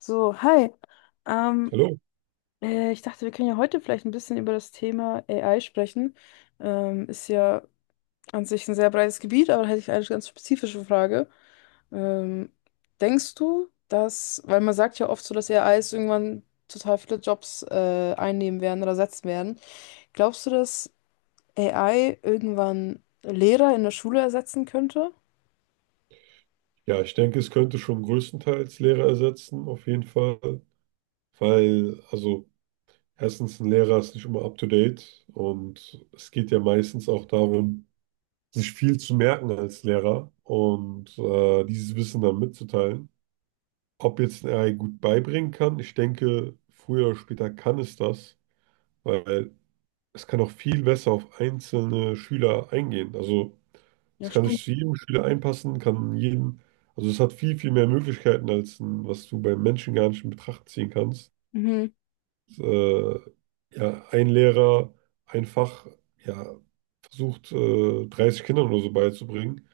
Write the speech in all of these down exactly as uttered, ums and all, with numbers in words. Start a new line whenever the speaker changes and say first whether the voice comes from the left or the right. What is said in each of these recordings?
left: So, hi. Ähm,
right: Hallo.
left: äh, Ich dachte, wir können ja heute vielleicht ein bisschen über das Thema A I sprechen. Ähm, ist ja an sich ein sehr breites Gebiet, aber da hätte ich eine ganz spezifische Frage. Ähm, Denkst du, dass, weil man sagt ja oft so, dass A Is irgendwann total viele Jobs äh, einnehmen werden oder ersetzen werden, glaubst du, dass A I irgendwann Lehrer in der Schule ersetzen könnte?
right: Ja, ich denke, es könnte schon größtenteils Lehrer ersetzen, auf jeden Fall. Weil, also, erstens, ein Lehrer ist nicht immer up to date und es geht ja meistens auch darum, sich viel zu merken als Lehrer und äh, dieses Wissen dann mitzuteilen. Ob jetzt ein A I gut beibringen kann, ich denke, früher oder später kann es das, weil es kann auch viel besser auf einzelne Schüler eingehen. Also
left: Ja,
right: es kann
left: stimmt.
right: sich zu jedem Schüler einpassen, kann jeden, also es hat viel, viel mehr Möglichkeiten, als ein, was du beim Menschen gar nicht in Betracht ziehen kannst.
left: Mhm.
right: Äh, ja, ein Lehrer einfach, ja, versucht, äh, dreißig Kindern oder so beizubringen.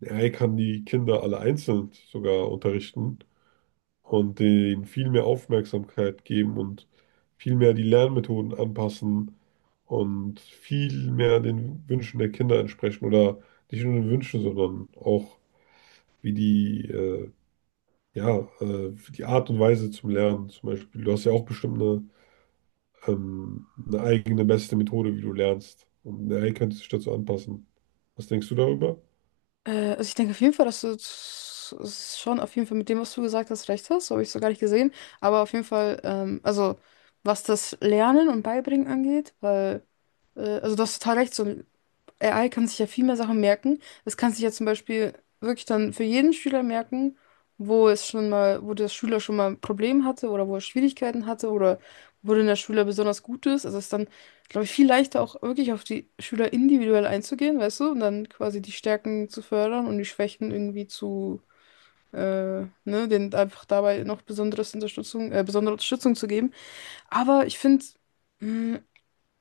right: Ja, Er kann die Kinder alle einzeln sogar unterrichten und denen viel mehr Aufmerksamkeit geben und viel mehr die Lernmethoden anpassen und viel mehr den Wünschen der Kinder entsprechen oder nicht nur den Wünschen, sondern auch wie die, äh, ja, äh, die Art und Weise zum Lernen zum Beispiel. Du hast ja auch bestimmt eine, ähm, eine eigene beste Methode, wie du lernst. Und eine A I könnte sich dazu anpassen. Was denkst du darüber?
left: Äh, also ich denke auf jeden Fall, dass du s- s- schon auf jeden Fall mit dem, was du gesagt hast, recht hast. So habe ich es so gar nicht gesehen. Aber auf jeden Fall, ähm, also was das Lernen und Beibringen angeht, weil, äh, also du hast total recht, so A I kann sich ja viel mehr Sachen merken. Das kann sich ja zum Beispiel wirklich dann für jeden Schüler merken, wo es schon mal, wo der Schüler schon mal ein Problem hatte oder wo er Schwierigkeiten hatte oder worin der Schüler besonders gut ist. Also es ist dann, glaube ich, viel leichter auch wirklich auf die Schüler individuell einzugehen, weißt du, und dann quasi die Stärken zu fördern und die Schwächen irgendwie zu, äh, ne, denen einfach dabei noch besonderes Unterstützung, äh, besondere Unterstützung zu geben. Aber ich finde, hm,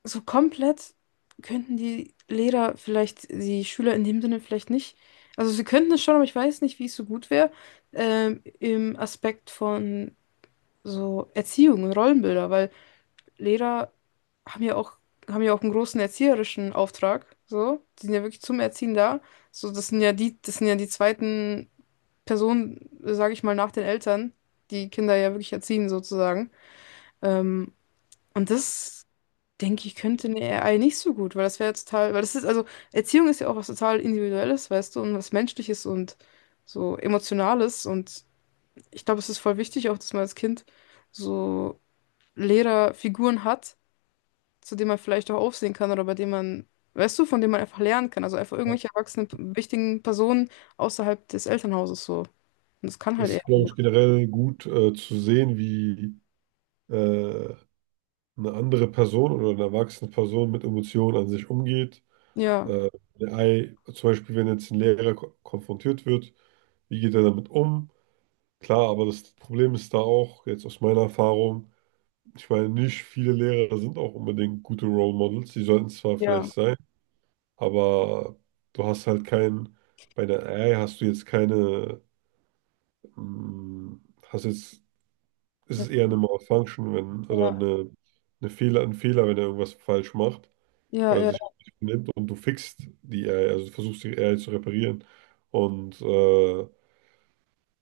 left: so komplett könnten die Lehrer vielleicht, die Schüler in dem Sinne vielleicht nicht. Also sie könnten es schon, aber ich weiß nicht, wie es so gut wäre, ähm, im Aspekt von so Erziehung und Rollenbilder, weil Lehrer haben ja auch, haben ja auch einen großen erzieherischen Auftrag. So, die sind ja wirklich zum Erziehen da. So, das sind ja die, das sind ja die zweiten Personen, sage ich mal, nach den Eltern, die Kinder ja wirklich erziehen, sozusagen. Ähm, und das denke ich, könnte eine A I nicht so gut, weil das wäre jetzt total, weil das ist, also Erziehung ist ja auch was total Individuelles, weißt du, und was Menschliches und so Emotionales und ich glaube, es ist voll wichtig auch, dass man als Kind so Lehrerfiguren hat, zu denen man vielleicht auch aufsehen kann oder bei denen man, weißt du, von denen man einfach lernen kann, also einfach
right: Ja.
left: irgendwelche erwachsenen, wichtigen Personen außerhalb des Elternhauses so. Und das kann halt eher.
right: Ist, glaube ich, generell gut äh, zu sehen, wie äh, eine andere Person oder eine erwachsene Person mit Emotionen an sich umgeht.
left: Ja,
right: Äh, eine A I, zum Beispiel, wenn jetzt ein Lehrer ko konfrontiert wird. Wie geht er damit um? Klar, aber das Problem ist da auch, jetzt aus meiner Erfahrung, ich meine, nicht viele Lehrer sind auch unbedingt gute Role Models. Die sollten zwar
left: ja,
right: vielleicht sein, aber du hast halt keinen, bei einer A I hast du jetzt keine, mm, hast jetzt, ist
left: ja,
right: es eher eine Malfunction, wenn, oder eine, eine Fehler, ein Fehler, wenn er irgendwas falsch macht
left: ja,
right: oder
left: ja,
right: sich
left: ja.
right: nicht benimmt und du fixt die A I, also du versuchst die A I zu reparieren. Und äh,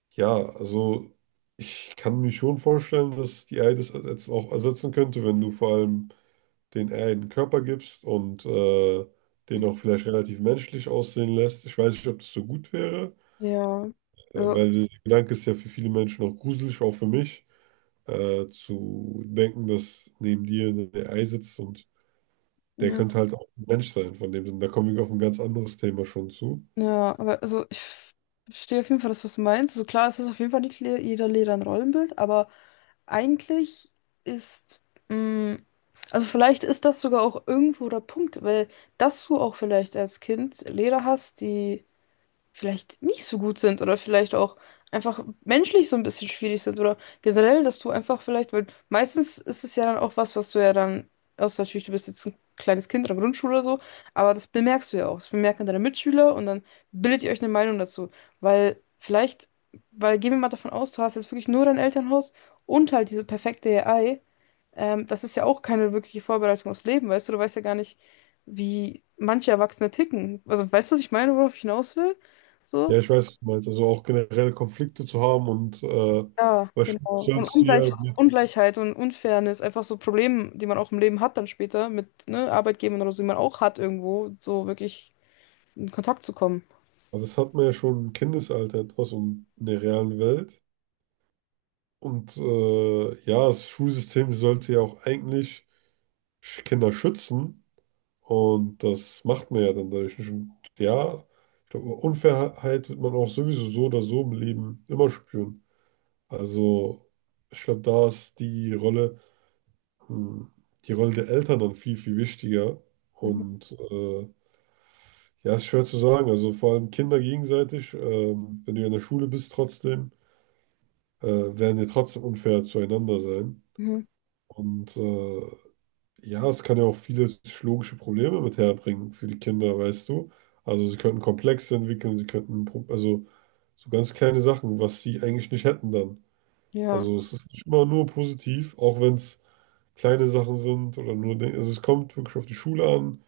right: ja, also ich kann mir schon vorstellen, dass die A I das jetzt auch ersetzen könnte, wenn du vor allem den A I einen Körper gibst und äh, den auch vielleicht relativ menschlich aussehen lässt. Ich weiß nicht, ob das so gut wäre,
left: Ja.
right: äh,
left: Also,
right: weil der Gedanke ist ja für viele Menschen auch gruselig, auch für mich, äh, zu denken, dass neben dir eine A I sitzt und der
left: ja.
right: könnte halt auch ein Mensch sein, von dem Sinn. Da kommen wir auf ein ganz anderes Thema schon zu.
left: Ja, aber also ich f- verstehe auf jeden Fall, dass du es meinst. So also klar, es ist auf jeden Fall nicht le jeder Lehrer ein Rollenbild, aber eigentlich ist, mh, also vielleicht ist das sogar auch irgendwo der Punkt, weil dass du auch vielleicht als Kind Lehrer hast, die vielleicht nicht so gut sind oder vielleicht auch einfach menschlich so ein bisschen schwierig sind oder generell, dass du einfach vielleicht, weil meistens ist es ja dann auch was, was du ja dann, außer natürlich, du bist jetzt ein kleines Kind in der Grundschule oder so, aber das bemerkst du ja auch. Das bemerken deine Mitschüler und dann bildet ihr euch eine Meinung dazu, weil vielleicht, weil gehen wir mal davon aus, du hast jetzt wirklich nur dein Elternhaus und halt diese perfekte A I. Ähm, das ist ja auch keine wirkliche Vorbereitung aufs Leben, weißt du, du weißt ja gar nicht, wie manche Erwachsene ticken. Also, weißt du, was ich meine, worauf ich hinaus will? So.
right: Ja, ich weiß, was du meinst, also auch generell Konflikte zu haben und äh,
left: Ja,
right: beispielsweise
left: genau. Und
right: sollst du ja
left: Ungleich
right: die.
left: Ungleichheit und Unfairness, einfach so Probleme, die man auch im Leben hat dann später mit ne, Arbeitgebern oder so, die man auch hat irgendwo, so wirklich in Kontakt zu kommen.
right: Aber das hat man ja schon im Kindesalter etwas und in der realen Welt. Und äh, ja, das Schulsystem sollte ja auch eigentlich Sch- Kinder schützen. Und das macht man ja dann dadurch nicht. Und ja, ich glaube, Unfairheit wird man auch sowieso so oder so im Leben immer spüren. Also, ich glaube, da ist die Rolle, hm, die Rolle der Eltern dann viel, viel wichtiger.
left: Mhm.
right: Und äh, ja, ist schwer zu sagen. Also vor allem Kinder gegenseitig, ähm, wenn du ja in der Schule bist trotzdem. äh, werden ja trotzdem unfair zueinander sein.
left: Mhm.
right: Und äh, ja, es kann ja auch viele psychologische Probleme mit herbringen für die Kinder, weißt du. Also sie könnten Komplexe entwickeln, sie könnten, Pro- also so ganz kleine Sachen, was sie eigentlich nicht hätten dann.
left: Ja,
right: Also es ist nicht immer nur positiv, auch wenn es kleine Sachen sind oder nur, Dinge- also es kommt wirklich auf die Schule an.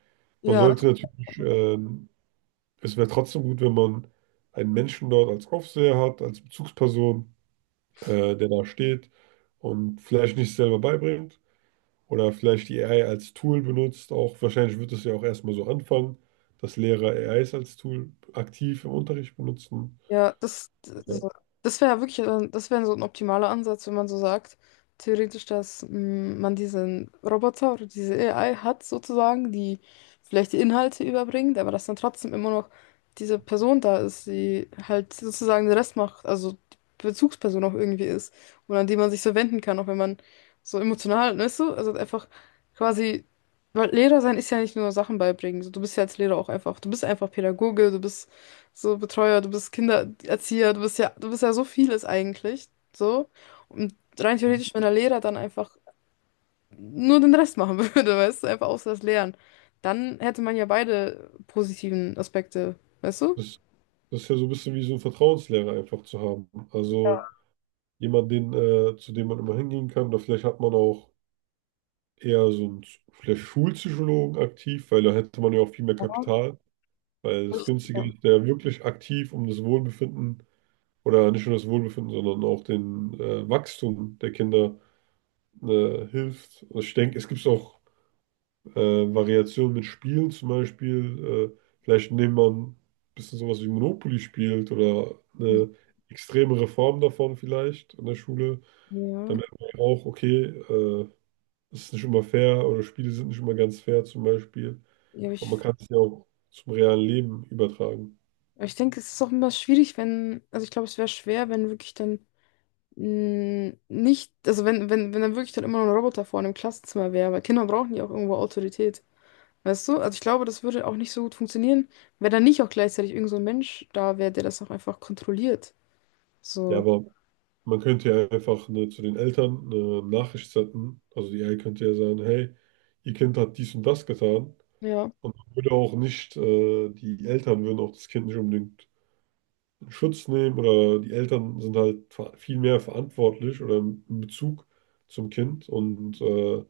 right: Man
left: ja,
right: sollte natürlich, ähm, es wäre trotzdem gut, wenn man einen Menschen dort als Aufseher hat, als Bezugsperson äh, der da steht und vielleicht nicht selber beibringt oder vielleicht die A I als Tool benutzt. Auch wahrscheinlich wird es ja auch erstmal so anfangen, dass Lehrer A Is als Tool aktiv im Unterricht benutzen.
left: ja, das, das,
right: Äh,
left: das wäre wirklich, äh, das wäre so ein optimaler Ansatz, wenn man so sagt, theoretisch, dass mm, man diesen Roboter oder diese A I hat sozusagen, die vielleicht die Inhalte überbringt, aber dass dann trotzdem immer noch diese Person da ist, die halt sozusagen den Rest macht, also die Bezugsperson auch irgendwie ist und an die man sich so wenden kann, auch wenn man so emotional, weißt du, also einfach quasi, weil Lehrer sein ist ja nicht nur Sachen beibringen, so, du bist ja als Lehrer auch einfach, du bist einfach Pädagoge, du bist so Betreuer, du bist Kindererzieher, du bist ja, du bist ja so vieles eigentlich. So. Und rein theoretisch, wenn der Lehrer dann einfach nur den Rest machen würde, weißt du, einfach außer das Lehren, dann hätte man ja beide positiven Aspekte, weißt du?
right: Das, das ist ja so ein bisschen wie so ein Vertrauenslehrer einfach zu haben. Also jemand, den, äh, zu dem man immer hingehen kann. Oder vielleicht hat man auch eher so einen vielleicht Schulpsychologen aktiv, weil da hätte man ja auch viel mehr Kapital. Weil das
left: Ich-
right: Günstige
left: Ja,
right: ist ja wirklich aktiv um das Wohlbefinden oder nicht nur das Wohlbefinden, sondern auch den äh, Wachstum der Kinder äh, hilft. Also ich denke, es gibt auch äh, Variationen mit Spielen zum Beispiel. Äh, vielleicht indem man ein bisschen sowas wie Monopoly spielt oder eine extremere Form davon vielleicht in der Schule. Dann
left: ja,
right: merkt man ja auch, okay, äh, es ist nicht immer fair oder Spiele sind nicht immer ganz fair zum Beispiel.
left: ja,
right: Aber man
left: ich,
right: kann es ja auch zum realen Leben übertragen.
left: ich denke, es ist auch immer schwierig, wenn, also ich glaube, es wäre schwer, wenn wirklich dann mh, nicht, also wenn, wenn, wenn dann wirklich dann immer noch ein Roboter vorne im Klassenzimmer wäre, weil Kinder brauchen ja auch irgendwo Autorität. Weißt du? Also ich glaube, das würde auch nicht so gut funktionieren, wenn da nicht auch gleichzeitig irgend so ein Mensch da wäre, der das auch einfach kontrolliert.
right: Ja,
left: So,
right: aber Man könnte ja einfach ne, zu den Eltern eine Nachricht senden. Also die A I könnte ja sagen, hey, ihr Kind hat dies und das getan.
left: ja,
right: Und man würde auch nicht, äh, die Eltern würden auch das Kind nicht unbedingt in Schutz nehmen oder die Eltern sind halt ver- viel mehr verantwortlich oder in Bezug zum Kind und äh,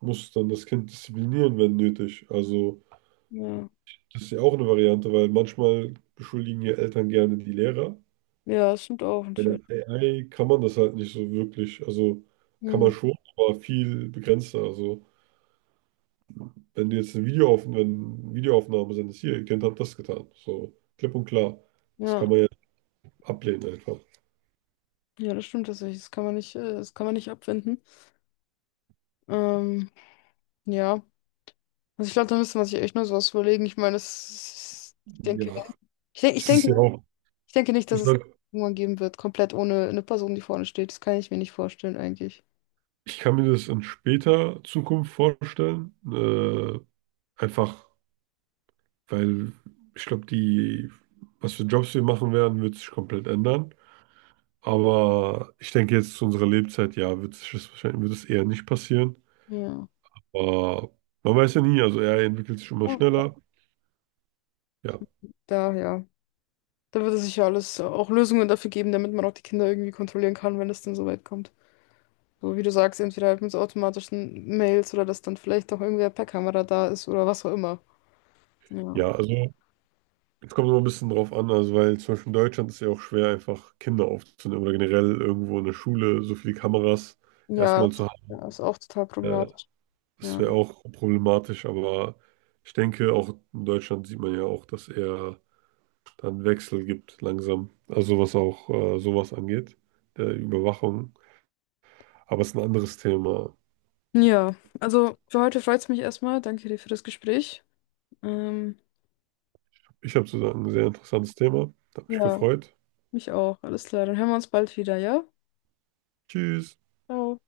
right: muss dann das Kind disziplinieren, wenn nötig. Also
left: ja.
right: das ist ja auch eine Variante, weil manchmal beschuldigen ja Eltern gerne die Lehrer.
left: Ja, das stimmt auch
right: Bei der
left: natürlich.
right: A I kann man das halt nicht so wirklich. Also kann
left: Hm,
right: man schon, aber viel begrenzter. Also wenn du jetzt ein Video auf, wenn Videoaufnahmen sind, ist hier, ihr Kind hat das getan. So klipp und klar. Das kann
left: ja,
right: man ja ablehnen einfach.
left: ja, das stimmt tatsächlich. Das kann man nicht, äh, das kann man nicht abwenden. Ähm, ja. Also ich glaube, da müsste man sich echt nur sowas überlegen. Ich meine, das ist, ich
right: Ja,
left: denke, wenn- ich denke, ich
right: es ist ja
left: denke,
right: auch.
left: ich denke nicht, dass
right: Ich
left: es
right: sag,
left: irgendwann geben wird, komplett ohne eine Person, die vorne steht. Das kann ich mir nicht vorstellen eigentlich.
right: ich kann mir das in später Zukunft vorstellen. Äh, einfach, weil ich glaube, die, was für Jobs wir machen werden, wird sich komplett ändern. Aber ich denke jetzt zu unserer Lebzeit, ja, wird sich das wahrscheinlich, wird es eher nicht passieren.
left: Ja.
right: Aber man weiß ja nie, also er entwickelt sich immer
left: Oh.
right: schneller. Ja,
left: Daher. Da wird es sicher alles auch Lösungen dafür geben, damit man auch die Kinder irgendwie kontrollieren kann, wenn es denn so weit kommt. So wie du sagst, entweder halt mit so automatischen Mails oder dass dann vielleicht auch irgendwer per Kamera da ist oder was auch immer. Ja.
right: ja, also es kommt immer ein bisschen drauf an, also weil zum Beispiel in Deutschland ist ja auch schwer, einfach Kinder aufzunehmen oder generell irgendwo in der Schule so viele Kameras
left: Ja,
right: erstmal zu haben.
left: ja, ist auch total
right: Äh,
left: problematisch.
right: das
left: Ja.
right: wäre auch problematisch, aber ich denke, auch in Deutschland sieht man ja auch, dass er dann Wechsel gibt langsam. Also was auch äh, sowas angeht, der Überwachung. Aber es ist ein anderes Thema.
left: Ja, also für heute freut es mich erstmal. Danke dir für das Gespräch. Ähm,
right: Ich habe sozusagen ein sehr interessantes Thema. Hat mich
left: ja,
right: gefreut.
left: mich auch. Alles klar. Dann hören wir uns bald wieder, ja?
right: Tschüss.
left: Ciao.